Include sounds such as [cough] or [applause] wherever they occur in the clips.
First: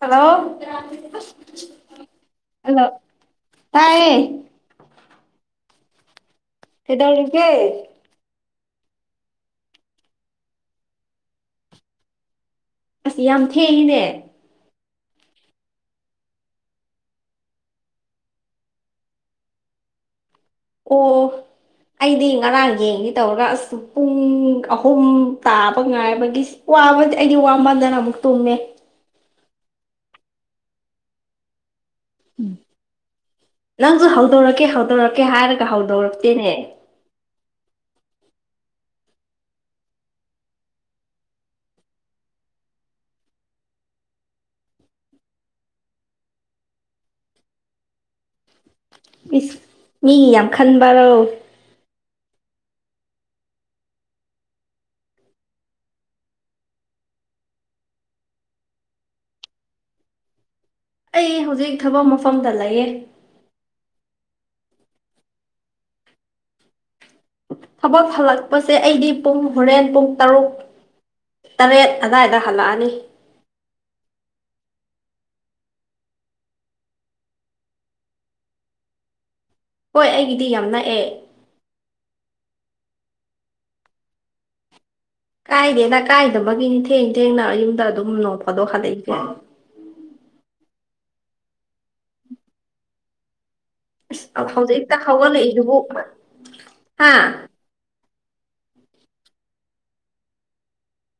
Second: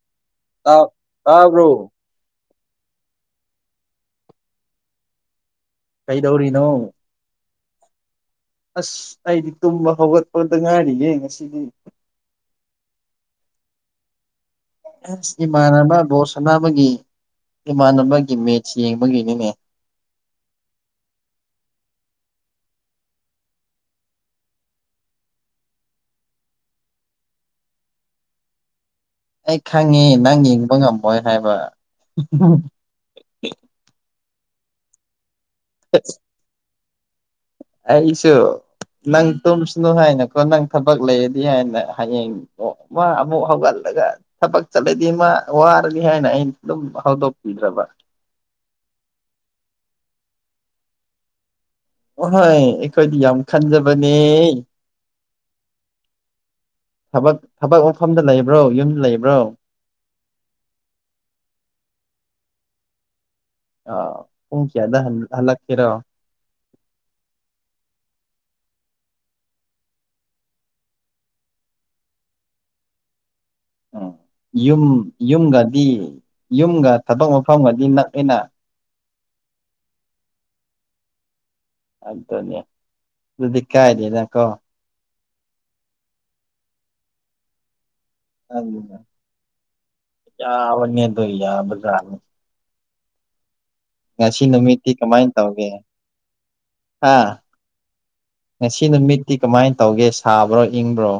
Hello ꯇꯥ ꯇꯥꯕ꯭ꯔꯣ hello ꯇꯥꯏꯌꯦ ꯀꯩꯗꯧꯔꯤꯅꯣ ꯗꯧꯔꯤꯒꯦ [unintelligible] ꯑꯁ ꯑꯩꯗꯤ ꯇꯨꯝꯕ ꯍꯧꯒꯠꯄꯗ ꯉꯥꯏꯔꯤꯌꯦ ꯉꯁꯤꯗꯤ ꯑꯁ ꯌꯥꯝ ꯊꯦꯡꯉꯤꯅꯦ ꯑꯁ ꯏꯃꯥꯟꯅꯕ ꯕꯣꯜ ꯁꯅꯥꯕꯒꯤ ꯏꯃꯥꯟꯅꯕꯒꯤ ꯃꯦꯠꯆ ꯌꯦꯡꯕꯒꯤꯅꯤꯅꯦ ꯑꯣ ꯑꯩꯗꯤ ꯉꯔꯥꯡ ꯌꯦꯡꯒꯦ ꯇꯧꯔꯒ ꯑꯁ ꯄꯨꯡ ꯑꯍꯨꯝ ꯇꯥꯕ ꯉꯥꯏꯕꯒꯤꯁ ꯋꯥꯕꯗꯤ ꯑꯩꯗꯤ ꯋꯥꯃꯟꯗꯅ ꯑꯃꯨꯛ ꯇꯨꯝꯃꯦ ꯑꯩ ꯈꯪꯉꯦ ꯅꯪ ꯌꯦꯡꯕ ꯉꯝꯃꯣꯏ ꯍꯥꯏꯕ ꯅꯪꯁꯨ ꯍꯧꯗꯣꯔꯛꯀꯦ ꯍꯧꯗꯣꯔꯛꯀꯦ ꯍꯥꯏꯔꯒ ꯍꯧꯗꯣꯔꯛꯇꯦꯅꯦ ꯑꯩꯁꯨ ꯅꯪ ꯇꯨꯝꯁꯅꯨ ꯍꯥꯏꯅꯀꯣ ꯅꯪ ꯊꯕꯛ ꯂꯩꯔꯗꯤ ꯍꯥꯏꯅ ꯍꯌꯦꯡ ꯑꯣ ꯃꯥ ꯑꯃꯨꯛ ꯍꯧꯒꯠꯂꯒ ꯊꯕꯛ ꯆꯠꯂꯗꯤ ꯃꯥ ꯋꯥꯔꯅꯤ ꯍꯥꯏꯅ ꯑꯩꯅ ꯑꯗꯨꯝ ꯍꯧꯗꯣꯛꯄꯤꯗ꯭ꯔꯕ ꯃꯤꯒꯤ ꯌꯥꯝ ꯈꯟꯕꯔꯣ ꯑꯍꯣꯏ ꯑꯩꯈꯣꯏꯗꯤ ꯌꯥꯝ ꯈꯟꯖꯕꯅꯦ ꯊꯕꯛ ꯊꯕꯛ ꯃꯐꯝꯗ ꯂꯩꯕ꯭ꯔꯣ ꯌꯨꯝꯗ ꯂꯩꯕ꯭ꯔꯣ ꯑꯩ ꯍꯧꯖꯤꯛ ꯊꯕꯛ ꯃꯐꯝꯗ ꯂꯩꯌꯦ ꯄꯨꯡ ꯀꯌꯥꯗ ꯍꯜꯂꯛ ꯀꯦꯔꫭ ꯊꯕꯛ ꯍꯜꯂꯛꯄꯁꯦ ꯑꯩꯗꯤ ꯄꯨꯡ ꯍꯣꯔꯦꯟ ꯄꯨꯡ ꯇꯔꯨꯛ ꯇꯔꯦꯠ ꯑꯗꯥꯏꯗ ꯍꯜꯂꯛꯑꯅꯤ ꯎꯝ ꯌꯨꯝ ꯌꯨꯝꯒꯗꯤ ꯌꯨꯝꯒ ꯊꯕꯛ ꯃꯐꯝꯒꯗꯤ ꯅꯛꯑ‌ꯦꯅ ꯍꯣꯏ ꯑꯩꯒꯤꯗꯤ ꯌꯥꯝ ꯅꯛꯑꯦ ꯑꯗꯨꯗꯅꯦ ꯑꯗꯨꯗꯤ ꯀꯥꯏꯗ‌ꯦꯅ ꯀꯣ ꯀꯥꯏꯗꯦꯗ ꯀꯥꯏꯗꯕꯒꯤꯅꯤ ꯊꯦꯡ ꯊꯦꯡꯅ ꯌꯨꯝꯗ ꯑꯗꯨꯝ ꯐꯥꯗꯣꯛ ꯍꯜꯂꯛꯏꯁꯦ ꯌꯥꯕꯅꯦꯗꯣ ꯌꯥꯕꯖꯥꯠꯅꯦ ꯉꯁꯤ ꯑꯁ ꯅꯨꯃꯤꯠꯇꯤ ꯍꯧꯖꯤꯛꯇ ꯀꯃꯥꯏ ꯇꯧꯒꯦ ꯍꯧꯒꯠꯂꯛꯏꯗꯨꯕꯨ ꯍꯥ ꯉꯁꯤ ꯅꯨꯃꯤꯠꯇꯤ ꯀꯃꯥꯏ ꯇꯧꯒꯦ ꯁꯥꯕ꯭ꯔꯣ ꯏꯪꯕ꯭ꯔꯣ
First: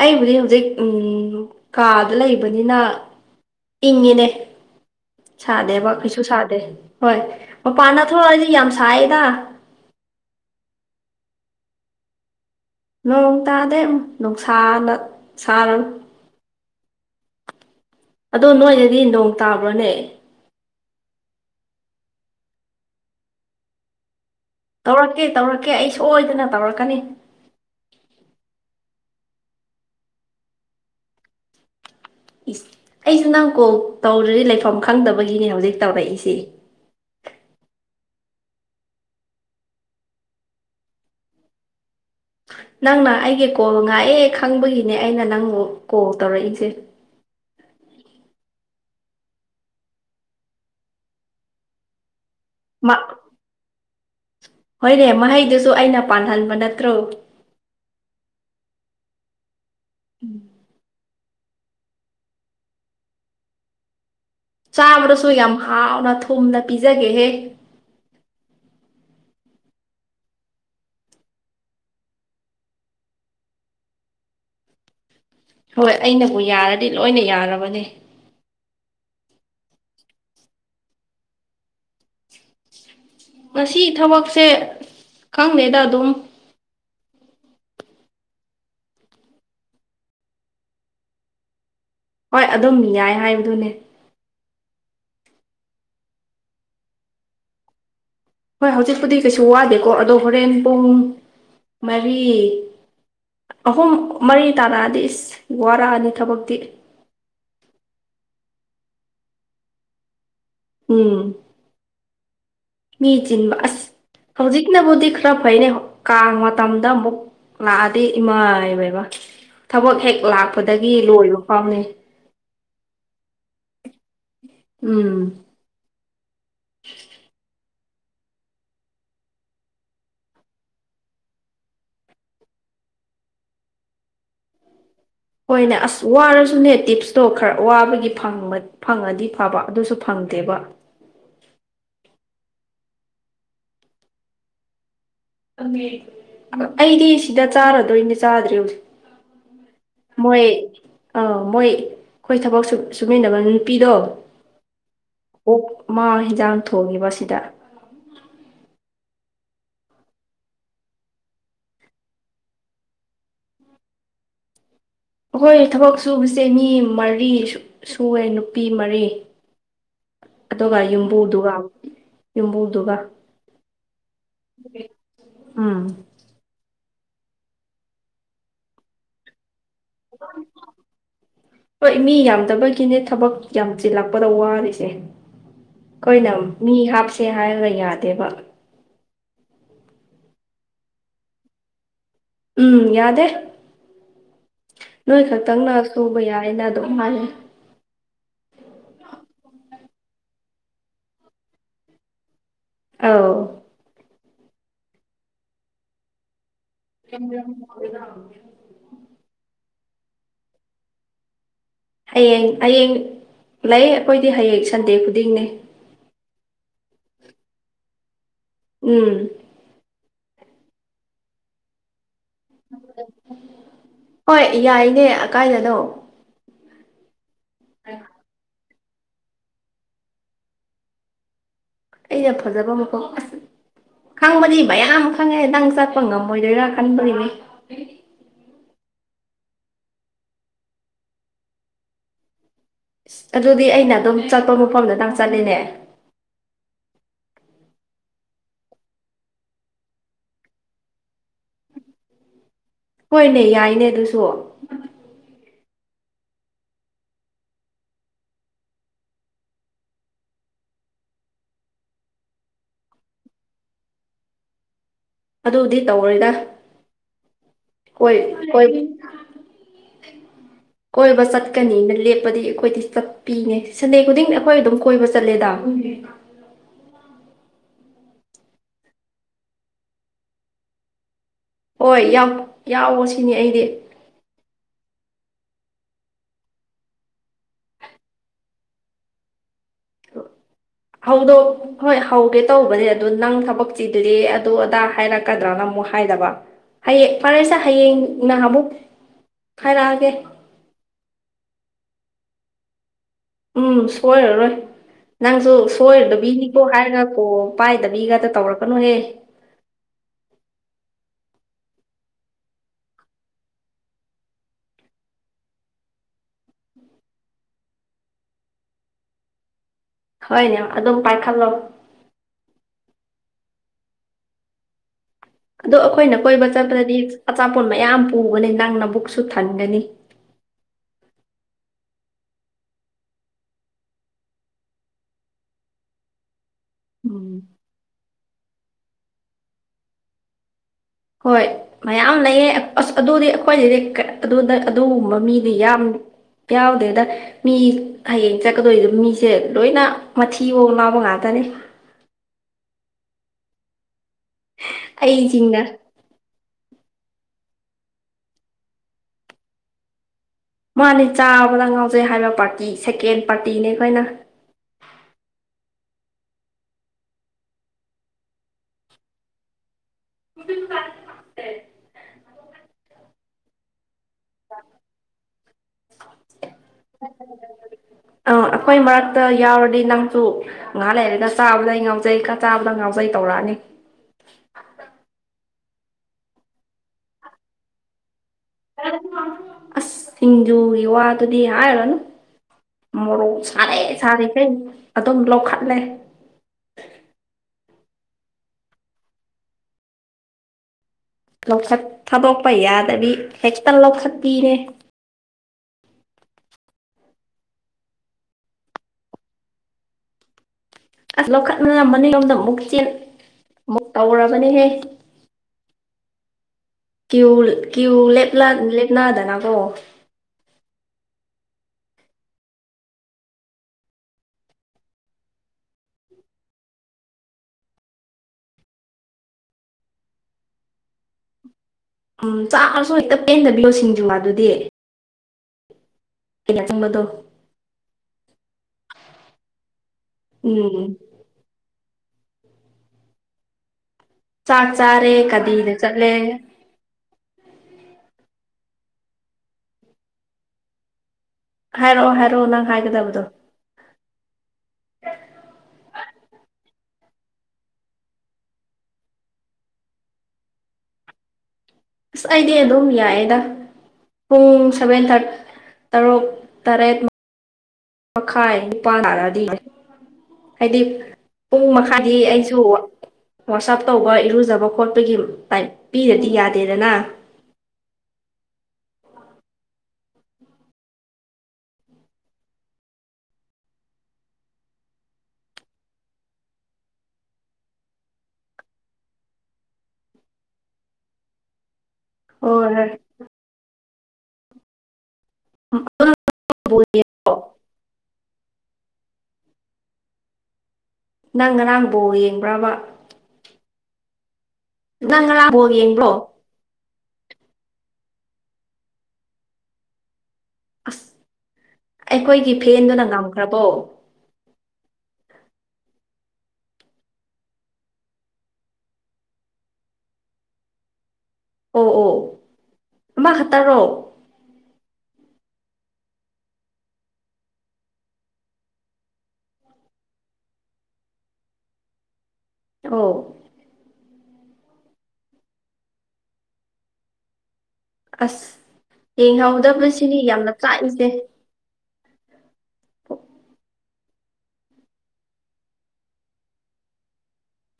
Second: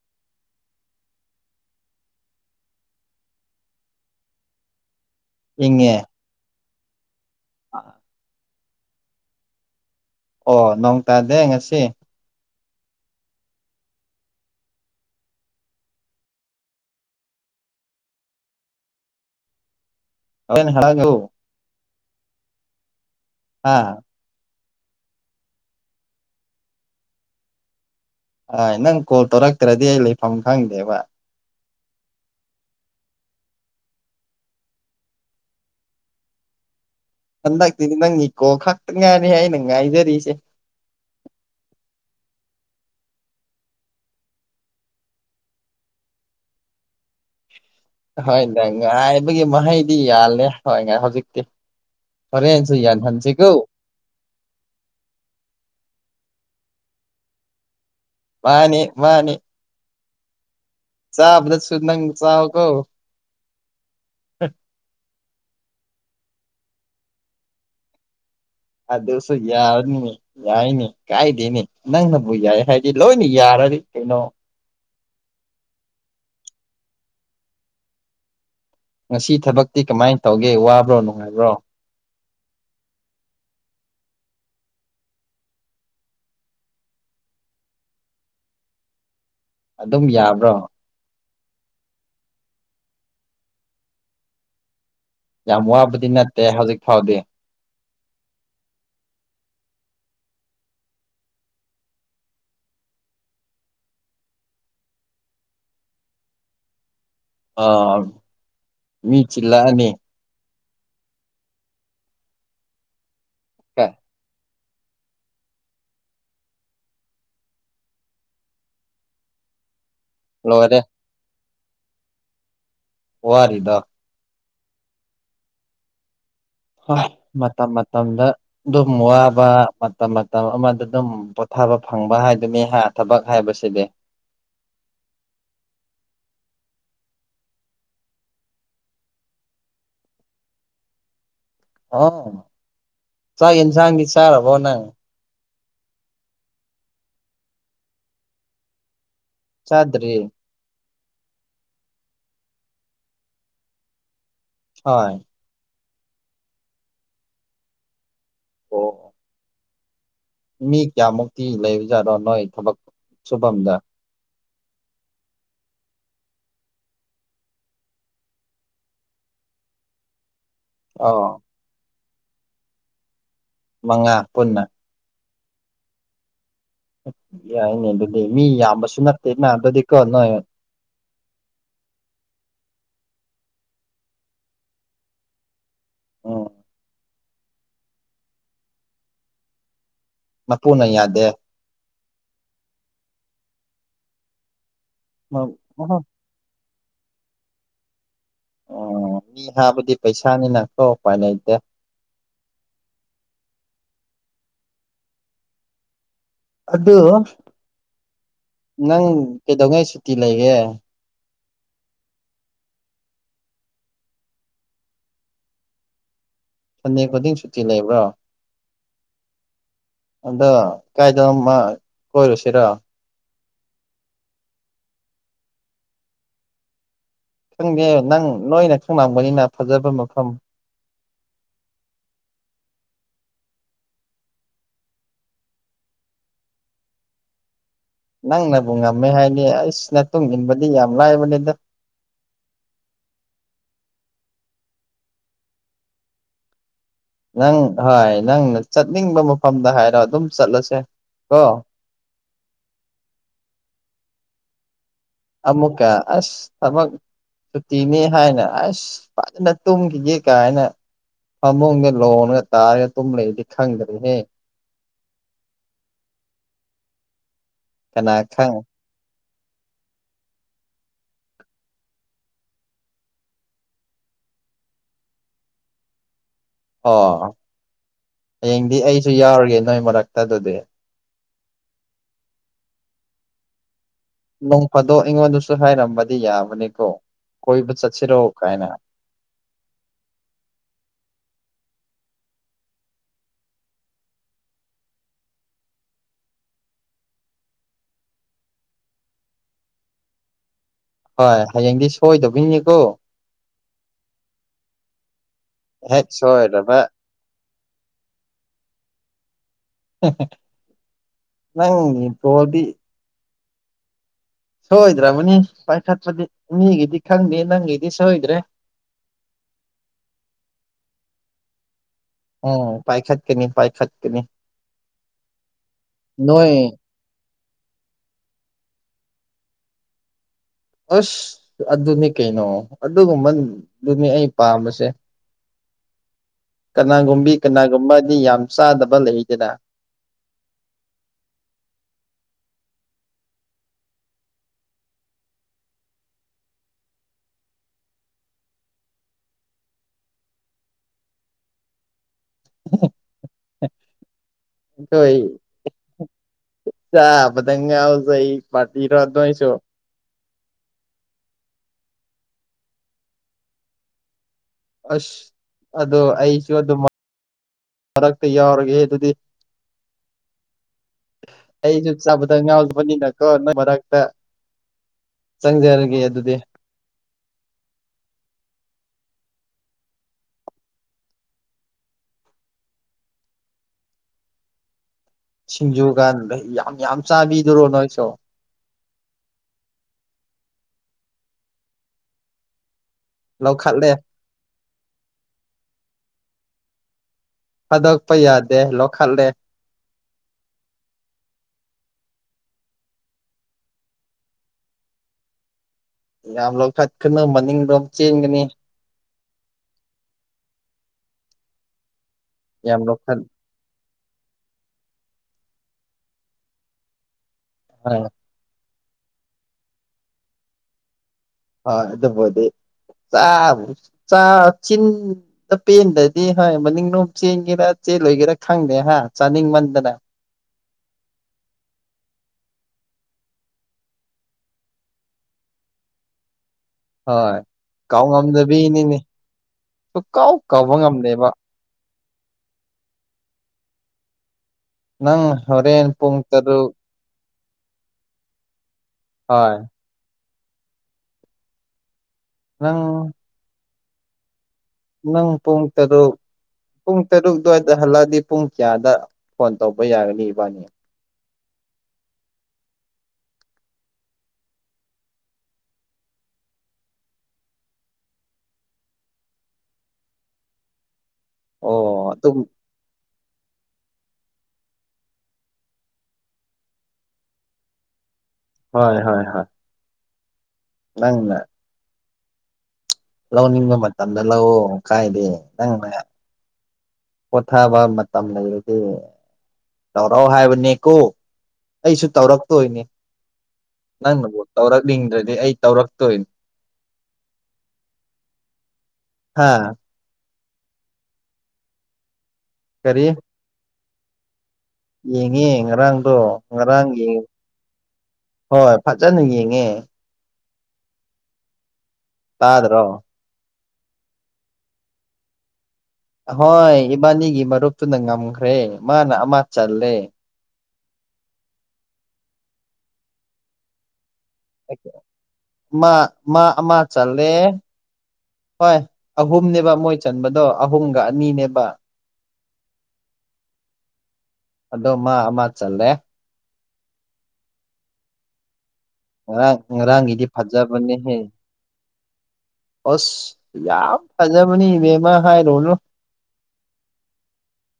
ꯑꯩꯕꯨꯗꯤ ꯍꯧꯖꯤꯛ ꯎꯝ ꯀꯥꯗ ꯂꯩꯕꯅꯤꯅ ꯏꯪꯉꯤꯅꯦ ꯁꯥꯗꯦꯕ ꯏꯪꯉꯦ ꯀꯩꯁꯨ ꯁꯥꯗꯦ ꯍꯣꯏ ꯃꯄꯥꯟꯅ ꯊꯣꯛꯑꯗꯤ ꯌꯥꯝ ꯁꯥꯏꯗ ꯑꯣ ꯅꯣꯡ ꯇꯥꯗꯦ ꯉꯁꯤ ꯅꯣꯡ ꯇꯥꯗꯦ ꯑ ꯅꯨꯡꯁꯥꯅ ꯁꯥꯔ ꯑꯗꯣ ꯅꯣꯏꯗꯗꯤ ꯅꯣꯡ ꯇꯥꯕ꯭ꯔꯣꯅꯦ [unintelligible] ꯍꯥ ꯇꯧꯔꯛꯀꯦ ꯇꯧꯔꯛꯀꯦ ꯑꯩ ꯁꯣꯏꯗꯅ ꯇꯧꯔꯛꯀꯅꯤ ꯑ ꯅꯪ ꯀꯣꯜ ꯇꯧꯔꯛꯇ꯭ꯔꯗꯤ ꯑꯩ ꯂꯩꯐꯝ ꯈꯪꯗꯦꯕ ꯏꯁ ꯑꯩꯁꯨ ꯅꯪ ꯀꯣꯜ ꯇꯧꯔꯔꯤ ꯂꯩꯐꯝ ꯈꯪꯗꯕꯒꯤꯅꯦ ꯍꯧꯖꯤꯛ ꯇꯧꯔꯛꯏꯁꯤ ꯍꯟꯗꯛꯇꯤꯗꯤ ꯅꯪ ꯀꯣꯜ ꯈꯛꯇ ꯉꯥꯏꯔꯦ ꯑꯩꯅ ꯉꯥꯏꯖꯔꯤꯁꯦ ꯅꯪꯅ ꯑꯩꯒꯤ ꯀꯣꯜ ꯉꯥꯛꯑꯦ ꯈꯪꯕꯒꯤꯅꯦ ꯑꯩꯅ ꯅꯪꯕꯨ ꯀꯣꯜ ꯇꯧꯔꯛꯏꯁꯦ ꯍꯣꯏꯅꯦ ꯉꯥꯏꯕꯒꯤ ꯃꯍꯩꯗꯤ ꯌꯥꯜꯂꯦ ꯍꯣꯏ ꯉꯥꯏ ꯍꯧꯖꯤꯛꯇꯤ ꯐꯣꯔꯦꯦꯟꯟꯁꯨ ꯃ ꯌꯥꯟ ꯍꯟꯁꯤꯒꯣ ꯍꯣꯏꯅꯦ ꯃꯍꯩꯗꯨꯁꯨ ꯑꯩꯅ ꯄꯥꯟꯍꯟꯕ ꯅꯠꯇ꯭ꯔꯣ ꯃꯥꯅꯦ ꯃꯥꯅꯦ ꯎꯝ ꯆꯥꯕꯗ ꯁꯨ ꯅꯪ ꯆꯥꯕ ꯀꯣ ꯑ ꯆꯥꯕꯗꯁꯨ ꯌꯥꯝ ꯍꯥꯎꯅ ꯊꯨꯝꯅ ꯄꯤꯖꯒꯦꯍꯦ ꯑꯗꯁ ꯌꯥꯎꯔꯅꯤ ꯌꯥꯏꯅꯤ ꯀꯥꯏꯗꯦꯅꯤ ꯅꯪꯅꯕꯨ ꯌꯥꯏ ꯍꯥꯏꯗꯤ ꯂꯣꯏꯅ ꯌꯥꯔꯗꯤ ꯀꯩꯅꯣ ꯍꯣꯏ ꯑꯩꯅꯕꯨ ꯌꯥꯔꯗꯤ ꯂꯣꯏꯅ ꯌꯥꯔꯕꯅꯤ ꯉꯁꯤ ꯊꯕꯛꯇꯤ ꯀꯃꯥꯏꯅ ꯇꯧꯒꯦ ꯋꯥꯕ꯭ꯔꯣ ꯅꯨꯡꯉꯥꯏꯕ꯭ꯔꯣ ꯉꯁꯤ ꯊꯕꯛꯁꯦ ꯈꯪꯗꯦꯗ ꯑꯗꯨꯝ ꯑꯗꯨꯝ ꯌꯥꯕ꯭ꯔꯣ ꯍꯣꯏ ꯑꯗꯨꯝ ꯌꯥꯏ ꯍꯥꯏꯕꯗꯨꯅꯦ ꯌꯥꯝ ꯋꯥꯕꯗꯤ ꯅꯠꯇꯦ ꯍꯧꯖꯤꯛ ꯐꯥꯎꯗꯤ ꯍꯣꯏ ꯍꯧꯖꯤꯛꯄꯨꯗꯤ ꯀꯩꯁꯨ ꯋꯥꯗꯦꯀꯣ ꯑꯗꯣ ꯍꯣꯔꯦꯟ ꯄꯨꯡ ꯃꯔꯤ ꯑꯍꯨꯝ ꯃꯔꯤ ꯇꯥꯔꯛꯑꯗꯤ ꯏꯁ ꯋꯥꯔꯛꯑꯅꯤ ꯊꯕꯛꯇꯤ ꯑꯥ ꯃꯤ ꯆꯤꯂꯅꯤ ꯎꯝ ꯃꯤ ꯆꯤꯟꯕ ꯑꯁ ꯀ ꯍꯧꯖꯤꯛꯅꯕꯨꯗꯤ ꯈꯔ ꯐꯩꯅꯦ ꯀꯥꯡ ꯃꯇꯝꯗ ꯑꯃꯨꯛ ꯂꯥꯛꯑꯗꯤ ꯏꯃꯥꯏꯕꯕ ꯊꯕꯛ ꯍꯦꯛ ꯂꯣꯏꯔꯦ ꯂꯥꯛꯄꯗꯒꯤ ꯂꯣꯏꯕ ꯐꯥꯎꯅꯤ ꯋꯥꯔꯤꯗ ꯎꯝ ꯍꯣꯏ ꯃꯇꯝ ꯃꯇꯝꯗ ꯑꯗꯨꯝ ꯋꯥꯕ ꯃꯇꯝ ꯃꯇꯝ ꯑꯃꯗ ꯑꯗꯨꯝ ꯄꯣꯊꯥꯕ ꯐꯪꯕ ꯍꯥꯏꯗꯨꯅꯤ ꯊꯕꯛ ꯍꯥꯏꯕꯁꯤꯗꯤ ꯍꯣꯏꯅꯦ ꯑꯁ ꯋꯥꯔꯁꯨꯅꯦ ꯇꯤꯞꯁꯇꯣ ꯈꯔ ꯋꯥꯕꯒꯤ ꯐꯪꯕ ꯐꯪꯉꯗꯤ ꯐꯕ ꯑꯗꯨꯁꯨ ꯐꯪꯗꯦꯕ ꯑ ꯆꯥꯏ ꯌꯦꯟꯁꯥꯡꯒꯤ ꯆꯔꯔꯕꯣꯅꯥ ꯑꯩꯗꯤ ꯁꯤꯗ ꯆꯥꯔꯗꯣꯏꯅꯦ ꯆꯥꯗ꯭ꯔꯔꯤ ꯍꯧꯖꯤꯛ ꯆꯥꯗ꯭ꯔꯤ ꯃꯣꯏ ꯑꯥ ꯃꯣꯏ ꯑꯩꯈꯣꯏ ꯊꯕꯛ ꯁꯨꯃꯤꯟꯅꯕ ꯅꯨꯄꯤꯗꯣ ꯍꯣꯏ ꯑꯣꯛ ꯃꯥꯡ ꯍꯟꯖꯥꯡ ꯊꯣꯡꯈꯤꯕ ꯁꯤꯗ ꯑꯣ ꯃꯤ ꯀꯌꯥꯃꯨꯛꯇꯤ ꯂꯩꯕꯖꯥꯠꯔꯣ ꯅꯣꯏ ꯊꯕꯛ ꯁꯨꯐꯝꯗ ꯑꯩꯈꯣꯏ ꯊꯕꯛ ꯁꯨꯕꯁꯦ ꯃꯤ ꯃꯔꯤ ꯁꯨꯋꯦ ꯅꯨꯄꯤ ꯃꯔꯤ ꯑꯗꯨꯒ ꯑꯣ ꯌꯨꯝꯕꯨꯗꯨꯒ ꯌꯨꯝꯕꯨꯗꯨꯒ ꯃꯉꯥ ꯄꯨꯟꯅ ꯎꯝ ꯌꯥꯏꯅꯦ ꯑꯗꯨꯗꯤ ꯃꯤ ꯌꯥꯝꯕꯁꯨ ꯅꯠꯇꯦꯃ ꯑꯗꯨꯗꯤꯀꯣ ꯅꯣꯏ ꯍꯣꯏ ꯃꯤ ꯌꯥꯝꯗꯕꯒꯤꯅꯦ ꯊꯕꯛ ꯌꯥꯝ ꯆꯤꯜꯂꯛꯄꯗ ꯋꯥꯔꯤꯔꯤꯁꯦ ꯑꯩꯈꯣꯏꯅ ꯎꯝ ꯃꯤ ꯍꯥꯞꯁꯦ ꯍꯥꯏꯕꯗ ꯌꯥꯗꯦꯕ ꯃꯄꯨꯅ ꯌꯥꯗꯦ ꯎꯝ ꯌꯥꯗꯦ ꯅꯣꯏ ꯎꯝ ꯈꯛꯇꯪꯅ ꯁꯨꯕ ꯌꯥꯏꯅ ꯑꯗꯨꯝ ꯃꯥꯜꯂꯤ ꯑꯣ ꯃꯤ ꯍꯥꯕꯗꯤ ꯄꯩꯁꯥꯅꯤꯅ ꯀꯣ ꯎꯄꯥꯏ ꯂꯩꯩꯇꯦ ꯑꯥꯎ ꯑꯗꯨ ꯅꯪ ꯀꯩꯗꯧꯉꯩ ꯁꯨꯇꯤ ꯂꯩꯒꯦ ꯍꯌꯦꯡ ꯍꯌꯦꯡ ꯂꯩ ꯑꯩꯈꯣꯏꯗꯤ ꯍꯌꯦꯡ ꯁꯟꯗꯦ ꯈꯨꯗꯤꯡꯅꯤ ꯁꯟꯗꯦ ꯈꯨꯗꯤꯡ ꯁꯨꯇꯤ ꯂꯩꯕ꯭ꯔꯣ ꯎꯝ ꯑꯗ ꯀꯥꯏꯗ ꯃꯥ ꯀꯣꯏꯔꯨꯁꯤꯔ ꯍꯣꯏ ꯌꯥꯏꯅꯦ ꯀꯀꯥꯏꯗꯅꯣ ꯈꯪꯗꯦ ꯅꯪ ꯅꯣꯏꯅ ꯈꯪꯂꯝꯂꯝꯕꯅꯤꯅ ꯐꯖꯕ ꯃꯐꯝ ꯑꯩꯅ ꯐꯖꯕ ꯃꯐꯝ ꯈꯪꯕꯅꯤ ꯃꯌꯥꯝ ꯈꯪꯉꯦ ꯅꯪ ꯆꯠꯄ ꯉꯝꯃꯣꯏꯗꯣꯏꯔꯥ ꯈꯟꯕꯅꯤꯅꯦ ꯅꯪꯅꯕꯨ ꯉꯝꯃꯦ ꯍꯥꯏꯅꯤ ꯑꯩꯁꯅ ꯇꯨꯡ ꯏꯟꯕꯗꯤ ꯌꯥꯝ ꯂꯥꯏꯕꯅꯤꯗ ꯑꯗꯨꯗꯤ ꯑꯩꯅ ꯑꯗꯨꯝ ꯆꯠꯄ ꯃꯐꯝꯗꯗꯪ ꯆꯠꯂꯤꯅꯦ ꯅꯪ ꯍꯣꯏ ꯅꯪꯅ ꯆꯠꯅꯤꯡꯕ ꯃꯐꯝꯗ ꯍꯥꯏꯔꯣ ꯑꯗꯨꯝ ꯆꯠꯂꯁꯦ ꯀꯣ ꯍꯣꯏꯅꯦ ꯌꯥꯏꯅꯦ ꯑꯗꯨꯁꯨ ꯑꯃꯃꯨꯀ ꯑꯁ ꯊꯃꯛ ꯁꯨꯇꯤꯅꯤ ꯍꯥꯏꯅ ꯑꯁ ꯐꯖꯅ ꯇꯨꯝꯈꯤꯒꯦ ꯀꯥꯏꯅ ꯐꯃꯨꯡꯗ ꯂꯣꯟꯉꯒ ꯇꯥꯔꯒ ꯑꯗꯨꯨꯝ ꯂꯩꯗꯤ ꯈꯪꯗ꯭ꯔꯦꯍꯦ ꯑꯗꯨꯗꯤꯠ ꯇꯧꯔꯣꯏꯗ ꯀꯅꯥ ꯀꯣꯏ ꯈꯪ ꯀꯣꯏꯒꯤ ꯀꯣꯏꯕ ꯆꯠꯀꯅꯤꯅ ꯂꯦꯞꯄꯗꯤ ꯑꯩꯈꯣꯏꯗꯤ ꯆ ꯄꯤꯅꯦ ꯁꯟꯗꯦ ꯈꯨꯗꯤꯡ ꯑꯩꯈꯣꯏ ꯑꯗꯨꯝ ꯀꯣꯏꯕ ꯆꯠꯂꯦꯗ ꯑꯣ ꯍꯌꯦꯡꯗꯤ ꯑꯩꯁꯨ ꯌꯥꯎꯔꯒꯦ ꯅꯣꯏ ꯃꯔꯛꯇ ꯑꯗꯨꯗꯤ ꯍꯣꯏ ꯌꯥꯎꯑꯣ ꯁꯤꯅꯤ ꯑꯩꯗꯤ ꯅꯣꯡꯐꯥꯗꯣꯛ ꯑꯩꯉꯣꯟꯗꯁꯨ ꯍꯥꯏꯔꯝꯕꯗꯤ ꯌꯥꯕꯅꯤꯀꯣ ꯀꯣꯏꯕ ꯆꯠꯁꯤꯔꯣ ꯀꯥꯏꯅ ꯍꯗꯣ ꯍꯣꯏ ꯍꯧꯒꯦ ꯇꯧꯕꯅꯦ ꯑꯗꯨ ꯅꯪ ꯊꯕꯛ ꯆꯤꯗꯨꯗꯤ ꯑꯗꯨ ꯑꯗꯥ ꯍꯥꯏꯔꯛꯀꯗ꯭ꯔꯅ ꯑꯃꯨꯛ ꯍꯥꯏꯗꯕ ꯍꯌꯦꯡ ꯐꯔꯦꯁꯦ ꯍꯌꯦꯡ ꯅꯍ ꯑꯃꯨꯛ ꯍꯥꯏꯔꯛꯑꯒꯦ ꯍꯣꯏ ꯍꯌꯦꯡꯗꯤ ꯁꯣꯏꯗꯕꯩꯅꯤꯀꯣ ꯎꯝ ꯁꯣꯏꯔꯔꯣꯏ ꯅꯪꯁꯨ ꯍꯦꯛ ꯁꯣꯏꯔꯗꯕꯤꯅꯤꯀꯣ ꯁꯣꯏꯔꯕ ꯍꯥꯏꯔꯒ ꯑꯣ ꯄꯥꯏꯗꯕꯤꯒꯗ ꯇꯧꯔꯛꯀꯅꯨꯍꯦ ꯅꯪ ꯏꯗꯤ ꯁꯣꯏꯗ꯭ꯔꯕꯅꯤ ꯄꯥꯏꯈꯠꯄꯗꯤ ꯃꯤꯒꯤꯗꯤ ꯈꯪꯗꯦ ꯅꯪꯒꯤꯗꯤ ꯁꯣꯏꯗ꯭ꯔꯦ ꯍꯣꯏꯅꯦ ꯑꯗꯨꯝ ꯄꯥꯏꯈꯠꯂꯣ ꯎꯝ ꯄꯥꯏꯈꯠ ꯀꯅꯤ ꯄꯥꯏꯈꯠ ꯀꯅꯤ ꯑꯗꯣ ꯑꯈꯣꯏꯅ ꯀꯣꯏꯕ ꯆꯠꯄꯗꯗꯤ ꯑꯆꯥꯄꯣꯠ ꯃꯌꯥꯝ ꯄꯨꯕꯅꯦ ꯅꯪ ꯅꯕꯨꯛꯁꯨ ꯊꯟꯒꯅꯤ ꯑꯁ ꯑꯗꯨꯅꯤ ꯀꯩꯅꯣ ꯑꯗꯨꯒꯨꯝꯕꯗꯨꯅꯤ ꯑꯩ ꯄꯥꯝꯕꯁꯦ [inaudible] ꯀꯅꯥꯒꯨꯝꯕꯤ ꯎꯝ ꯀꯅꯥꯒꯨꯝꯕꯗꯤ ꯌꯥꯝ ꯆꯥꯗꯕ ꯂꯩꯗꯅ ꯍꯣꯏ ꯃꯌꯥꯝ ꯂꯩꯌꯦ ꯑꯛ ꯑꯁ ꯑꯗꯨꯗꯤ ꯑꯩꯈꯣꯏꯗꯗꯤ ꯀꯩ ꯑꯗꯨꯗ ꯑꯗꯨꯒꯨꯝꯕ ꯃꯤꯗꯤ ꯌꯥꯝ ꯄꯌꯥꯎꯗꯗ ꯃꯤ ꯍꯌꯦꯡ ꯆꯠꯀꯗꯣꯏꯗꯣ ꯃꯤꯁꯦ ꯂꯣꯏꯅ ꯃꯊꯤꯕꯣꯡ ꯂꯥꯎꯕ ꯉꯥꯛꯇꯅꯦ ꯇꯣꯏ ꯑꯩꯁꯤꯡꯅ ꯆꯥꯕꯗ ꯉꯥꯎꯖꯩ ꯄꯥꯇ꯭ꯔꯤꯔꯣ ꯑꯗꯣꯏꯁꯨ ꯃꯥꯅꯦ ꯆꯥꯕꯗ ꯉꯥꯎꯖꯩ ꯍꯥꯏꯕ ꯄꯥꯔꯇꯤ ꯁꯦꯀꯦꯟ ꯄꯥꯔꯇꯤꯅꯦ ꯑꯩꯈꯣꯏꯅ ꯑꯁ ꯑꯗꯨ ꯑꯩꯁꯨ ꯑꯗꯨ ꯃꯔꯛꯇ ꯌꯥꯎꯔꯒꯦ ꯑꯗꯨꯗꯤ [unintelligible] ꯑꯩꯖꯨ ꯆꯥꯕꯗ ꯉꯥꯎꯖꯕꯅꯤꯅꯀꯣ ꯅꯣꯏ ꯃꯔꯛꯇ ꯆꯪꯖꯔꯒꯦ ꯑꯗꯨꯗꯤ ꯑꯪ ꯑꯩꯈꯣꯏ ꯃꯔꯛꯇ ꯌꯥꯎꯔꯗꯤ ꯅꯪꯁꯨ ꯉꯥꯏꯍꯥ ꯂꯩꯔꯦꯒ ꯆꯥꯕꯗꯩ ꯉꯥꯎꯖꯩ ꯀ ꯆꯥꯕꯗ ꯉꯥꯎꯖꯩ ꯇꯧꯔꯛꯑꯅꯤ ꯁꯤꯡꯖꯨꯀꯥꯟꯗ ꯌꯥꯝ ꯌꯥꯝ ꯆꯥꯕꯤꯗꯔꯣ ꯅꯣꯏꯁꯨꯣ ꯑꯁ ꯏꯖꯨ ꯌ ꯋꯥ ꯑꯗꯨꯨꯗꯤ ꯍꯥꯏꯥꯂꯅ ꯃꯣꯔꯣꯛ ꯁꯥꯔꯦ ꯂꯧꯈꯠꯂꯦ ꯁꯥꯔꯤꯈꯩ ꯑꯗꯨꯝ ꯂꯧꯈꯠꯂꯦ ꯊꯥꯗꯣꯛꯄ ꯌꯥꯗꯦ ꯂꯣꯈꯜꯂꯦ ꯂꯧꯈꯠ ꯊꯥꯗꯣꯛꯄ ꯌꯥꯗꯕꯤ ꯍꯦꯛꯇ ꯂꯧꯈꯠꯄꯤꯅꯦ꯫ ꯌꯥꯝ ꯂꯧ ꯈꯠꯀꯅꯨ ꯃꯅꯤꯡꯗꯣ ꯆꯦꯟꯒꯅꯤ꯫ ꯑꯁ ꯂꯧꯈꯠꯅꯅ ꯃꯅꯤꯡꯔꯣꯝꯗ ꯑꯃꯨꯛ ꯌꯥꯝ ꯆꯦꯟ ꯂꯧꯈꯠ ꯑꯃꯨꯛ ꯇꯧꯔꯕꯅꯦꯍꯦ꯫ ꯀ꯭ꯌꯨ ꯀ꯭ꯌꯨ ꯍꯣꯏ ꯂꯦꯞꯂ ꯂꯦꯞꯅꯗꯅꯀꯣ꯫ ꯍꯣꯏ ꯑꯗꯨꯕꯨꯗꯤ ꯆꯥ ꯆꯥ ꯆꯤꯟ ꯑ ꯄꯦꯟꯗꯗꯤ ꯍꯣꯏ ꯃꯅꯤꯡ ꯂꯣꯝ ꯆꯦꯟꯒꯦꯔꯥ ꯆꯦꯜꯂꯣꯏꯒꯦꯔꯥ ꯈꯪꯗꯦ ꯍꯥ ꯆꯥꯅꯤꯡꯃꯟꯗꯅ꯫ ꯎꯝ ꯆꯥꯔꯁꯨ ꯍꯦꯛꯇ ꯄꯦꯟꯗꯕꯤꯌꯣ ꯁꯤꯡꯖꯨꯒꯥ ꯑꯗꯨꯗꯤ꯫ [unintelligible] ꯌꯟꯁꯤꯟꯕꯗꯣ ꯍꯣꯏ ꯀꯥꯎ ꯉꯝꯗꯕꯤꯅꯤꯅꯦ ꯁꯨꯀꯥꯎ ꯀꯥꯎꯕ ꯎꯝ ꯉꯝꯗꯦꯕ꯫ ꯆꯥꯛ ꯆꯥꯔꯦ ꯅꯪ ꯀꯗꯤꯗ ꯍꯣꯔꯦꯟ ꯆꯠꯂꯦ꯫ ꯄꯨꯡ ꯇꯔꯨꯛ ꯍꯣꯏ ꯍꯥꯏꯔꯛꯑꯣ ꯍꯥꯏꯔꯛꯑꯣ ꯅꯪ ꯍꯥꯏꯒꯗꯕꯗꯣ꯫ ꯅꯪ ꯄꯨꯡ ꯇꯔꯨꯛ ꯄꯨꯡ ꯇꯔꯨꯛ ꯑꯗꯨꯋꯥꯏꯗ ꯍꯜꯂꯛꯑꯗꯤ ꯄꯨꯡ ꯀꯌꯥꯗ ꯐꯣꯟ ꯇꯧꯕ ꯌꯥꯒꯅꯤ ꯏꯕꯥꯅꯤ꯫ ꯑꯁ ꯑꯩꯗꯤ ꯑꯗꯨꯝ ꯌꯥꯏꯑꯦꯗ꯫ ꯄꯨꯡ ꯁꯚꯦꯟ ꯊꯥꯔꯠ ꯇꯔꯨꯛ ꯇꯔꯦꯠ ꯃ ꯃꯈꯥꯏ ꯅꯤꯄꯥꯥꯟ ꯇꯥꯔꯗꯤ ꯍꯥꯏꯗꯤ꯫ ꯄꯨꯡ ꯑꯣ ꯃꯈꯥꯗꯤ ꯑꯗꯨꯝ ꯑꯩꯁꯨ ꯋꯥꯁꯞ ꯇꯧꯕ ꯏꯔꯨꯖꯕ ꯈꯣꯠꯄꯒꯤ ꯇꯥꯏ ꯄꯤꯔꯗꯤ ꯌꯥꯗꯦꯗꯅ꯫ ꯍꯣꯏ ꯍꯣꯏ ꯍꯣꯏ ꯅꯪꯅ ꯂꯧꯅꯤꯡꯕ ꯃꯇꯝꯗ ꯂꯧꯑꯣ ꯀꯥꯏꯗꯦ ꯅꯪꯅ꯫ ꯄꯣꯊꯕ ꯃꯇꯝ ꯂꯩꯔꯗꯤ ꯇꯧꯔꯑꯣ ꯍꯥꯏꯕꯅꯦꯀꯣ ꯑꯩꯁꯨ꯫ ꯍꯣꯏ ꯇꯧꯔꯛꯇꯣꯏꯅꯤ ꯅꯪꯅꯕꯨ ꯇꯧꯔꯛꯅꯤꯡꯗ꯭ꯔꯗꯤ ꯑꯩ ꯇꯧꯔꯛꯇꯣꯏꯅꯤ꯫ ꯍꯣꯏ ꯍꯥꯥ ꯅꯪ ꯉꯔꯥꯡ ꯕꯣ ꯌꯦꯡꯕ꯭ꯔꯥꯕ꯫ ꯀꯔꯤ ꯅꯪ ꯌꯦꯡꯉꯦ ꯉꯔꯥꯡ ꯕꯣꯜ ꯌꯦꯡꯕ꯭ꯔꯣ ꯉꯔꯥꯡꯗꯣ ꯉꯔꯥꯡ ꯌꯦꯡꯉ ꯍꯣꯏ ꯐꯖꯅ ꯌꯦꯡꯉꯦ꯫ ꯑꯁ ꯑꯩꯈꯣꯏꯒꯤ ꯇꯥꯗ꯭ꯔꯣ ꯐꯦꯟꯗꯨꯅ ꯉꯝꯈ꯭ꯔꯕꯣ꯫ ꯍꯣꯏ ꯏꯕꯥꯅꯤꯒꯤ ꯃꯔꯨꯞꯇꯨꯅ ꯉꯝꯈ꯭ꯔꯦ ꯃꯥꯅ ꯑꯃ ꯆꯜꯂꯦ꯫ ꯑꯣ ꯑꯣ ꯑꯃ ꯈꯇꯥꯔꯣ꯫ ꯃꯥ ꯃꯥ ꯑꯃ ꯆꯜꯂꯦ꯫ ꯍꯣꯏ ꯑꯍꯨꯝꯅꯦꯕ ꯃꯣꯏ ꯆꯟꯕꯗꯣ ꯑꯍꯨꯝꯒ ꯑꯅꯤꯅꯦꯕ꯫ ꯊꯣ ꯑꯗꯣ ꯃꯥ ꯑꯃ ꯆꯜꯂꯦ꯫ ꯑꯁ ꯉꯔꯥꯡ ꯌꯦꯡꯍꯧꯗꯕꯁꯤꯅꯤ ꯉꯔꯥꯡꯒꯤꯗꯤ ꯌꯥꯝꯅ ꯆꯥꯛꯏꯁꯦ꯫ ꯐꯖꯕꯅꯦꯍꯦ ꯑꯁ ꯌꯥꯝ ꯐꯖꯕꯅꯤ ꯃꯦꯃ ꯍꯥꯏ ꯔꯣꯅꯨ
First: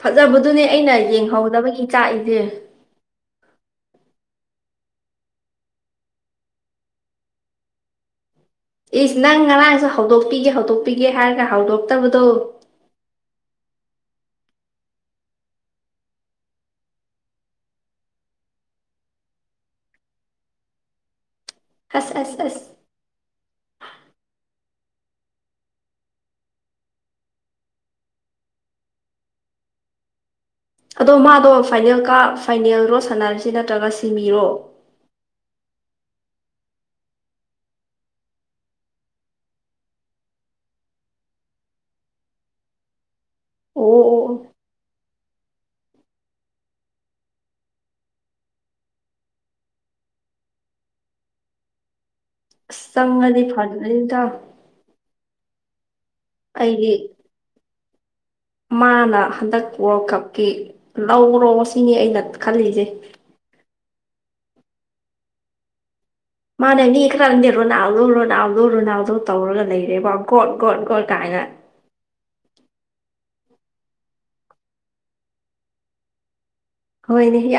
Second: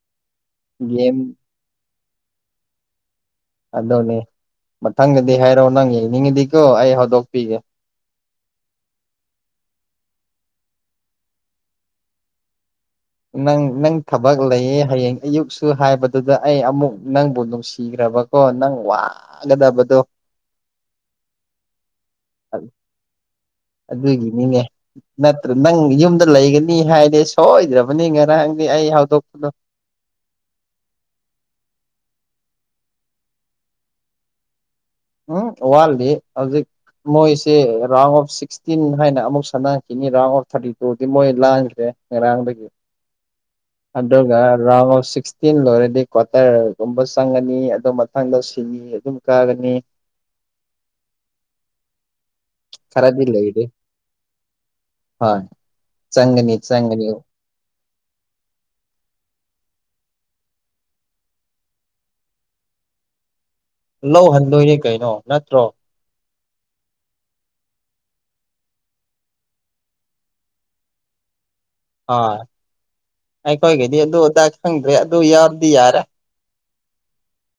ꯐꯖꯕꯗꯨꯅꯦ ꯑꯩꯅ ꯌꯦꯡꯍꯧꯗꯕꯒꯤ ꯆꯥꯛꯏꯖꯦ꯫ ꯑꯗꯨꯅꯦ ꯃꯊꯪꯗꯗꯤ ꯍꯥꯏꯔꯛꯑꯣ ꯅꯪ ꯌꯦꯡꯅꯤꯡꯉꯤꯗꯤꯀꯣ ꯑꯩ ꯍꯧꯗꯣꯛꯄꯤꯒꯦ꯫ ꯏꯁ ꯅꯪ ꯉꯔꯥꯡꯁꯨ ꯍꯧꯗꯣꯛꯄꯤꯒꯦ ꯍꯧꯗꯣꯛꯄꯤꯒꯦ ꯍꯥꯏꯔꯒ ꯍꯧꯗꯣꯛꯇꯕꯗꯣ꯫ ꯅꯪ ꯅꯪ ꯊꯕꯛ ꯂꯩꯌꯦ ꯍꯌꯦꯡ ꯑꯌꯨꯛꯁꯨ ꯍꯥꯏꯕꯗꯨꯗ ꯑꯩ ꯑꯃꯨꯛ ꯅꯪꯕꯨ ꯅꯨꯡꯁꯤꯔꯕ꯫ ꯑꯣ ꯅꯪ ꯋꯥꯒꯗꯕꯗꯣ꯫ ꯑꯁ ꯑꯁ ꯑꯁ ꯑꯗꯨꯒꯤꯅꯤꯅꯦ ꯅꯠꯇ꯭ꯔ ꯅꯪ ꯌꯨꯝꯗ ꯂꯩꯒꯅꯤ ꯍꯥꯏꯗꯤ ꯁꯣꯏꯗ꯭ꯔꯕꯅꯤ ꯉꯔꯥꯡꯗꯤ ꯑꯩ ꯍꯧꯗꯣꯛꯄꯗꯣ꯫ ꯑꯗꯣ ꯃꯥꯗꯣ ꯐꯥꯏꯅꯦꯜ ꯀꯥ ꯐꯥꯏꯅꯦꯜꯔꯣ ꯁꯥꯟꯅꯔꯤꯁꯤ ꯅꯠꯇ꯭ꯔꯒ ꯁꯤꯃꯤꯔꯣ꯫ ꯎꯝ ꯋꯥꯜꯂꯤ ꯍꯧꯖꯤꯛ ꯃꯣꯏꯁꯦ ꯔꯥꯎꯟ ꯑꯣꯐ ꯁꯤꯛꯁꯇꯤꯟ ꯍꯥꯏꯅ ꯑꯃꯨꯛ ꯁꯥꯟꯅꯈꯤꯅꯤ ꯔꯥꯎꯟ ꯑꯣꯐ ꯊꯥꯔꯇꯤ ꯇꯨꯗꯤ ꯃꯣꯏ ꯂꯥꯟꯈ꯭ꯔꯦ꯫ ꯉꯔꯥꯡꯗꯩ [unintelligible] ꯑꯣ ꯑꯣ ꯑꯣ ꯔꯐ ꯇꯤꯟ ꯂꯣꯏꯔꯗꯤ ꯀ꯭ꯋꯥꯇꯔꯒꯨꯝꯕ ꯆꯪꯒꯅꯤ ꯑꯗꯨꯗ ꯃꯊꯪꯗ ꯁꯤꯂꯤ ꯑꯗꯨꯝ ꯀꯥꯒꯅꯤ ꯑꯁ ꯈꯔꯗꯤ ꯆꯪꯉꯗꯤ ꯂꯩꯗꯤ ꯐꯅꯤꯗ ꯍꯣꯏ ꯆꯪꯒꯅꯤ ꯑꯩꯗꯤ ꯆꯒꯅꯤ ꯃꯥꯅ ꯍꯟꯗꯛ ꯋꯥꯔꯜ ꯀꯞꯀꯤ ꯂꯧꯔꯣ ꯁꯤꯅꯤ ꯑꯩꯅ ꯈꯜꯂꯤꯁꯦ ꯂꯧꯍꯟꯗꯣꯏꯅꯦ ꯀꯩꯅꯣ ꯅꯠꯇ꯭ꯔꯣ ꯃꯥꯅꯦ ꯃꯤ ꯈꯔꯪꯗꯦ ꯔꯣꯅꯥꯜꯗꯣ ꯔꯣꯅꯥꯎꯜꯗꯣ ꯔꯣꯅꯥꯎꯗꯣ ꯇꯧꯔꯒ ꯂꯩꯔꯦꯕꯣ ꯒꯣꯠ ꯒꯣꯠ ꯒꯣꯠ ꯀꯥꯏꯅ ꯍ ꯑꯩꯈꯣꯏꯒꯤꯗꯤ ꯑꯗꯨ ꯑꯗꯥ ꯈꯪꯗ꯭ꯔꯦ ꯑꯗꯨ ꯌꯥꯎꯔꯗꯤ ꯌꯥꯔꯦ ꯍꯣꯏꯅꯦ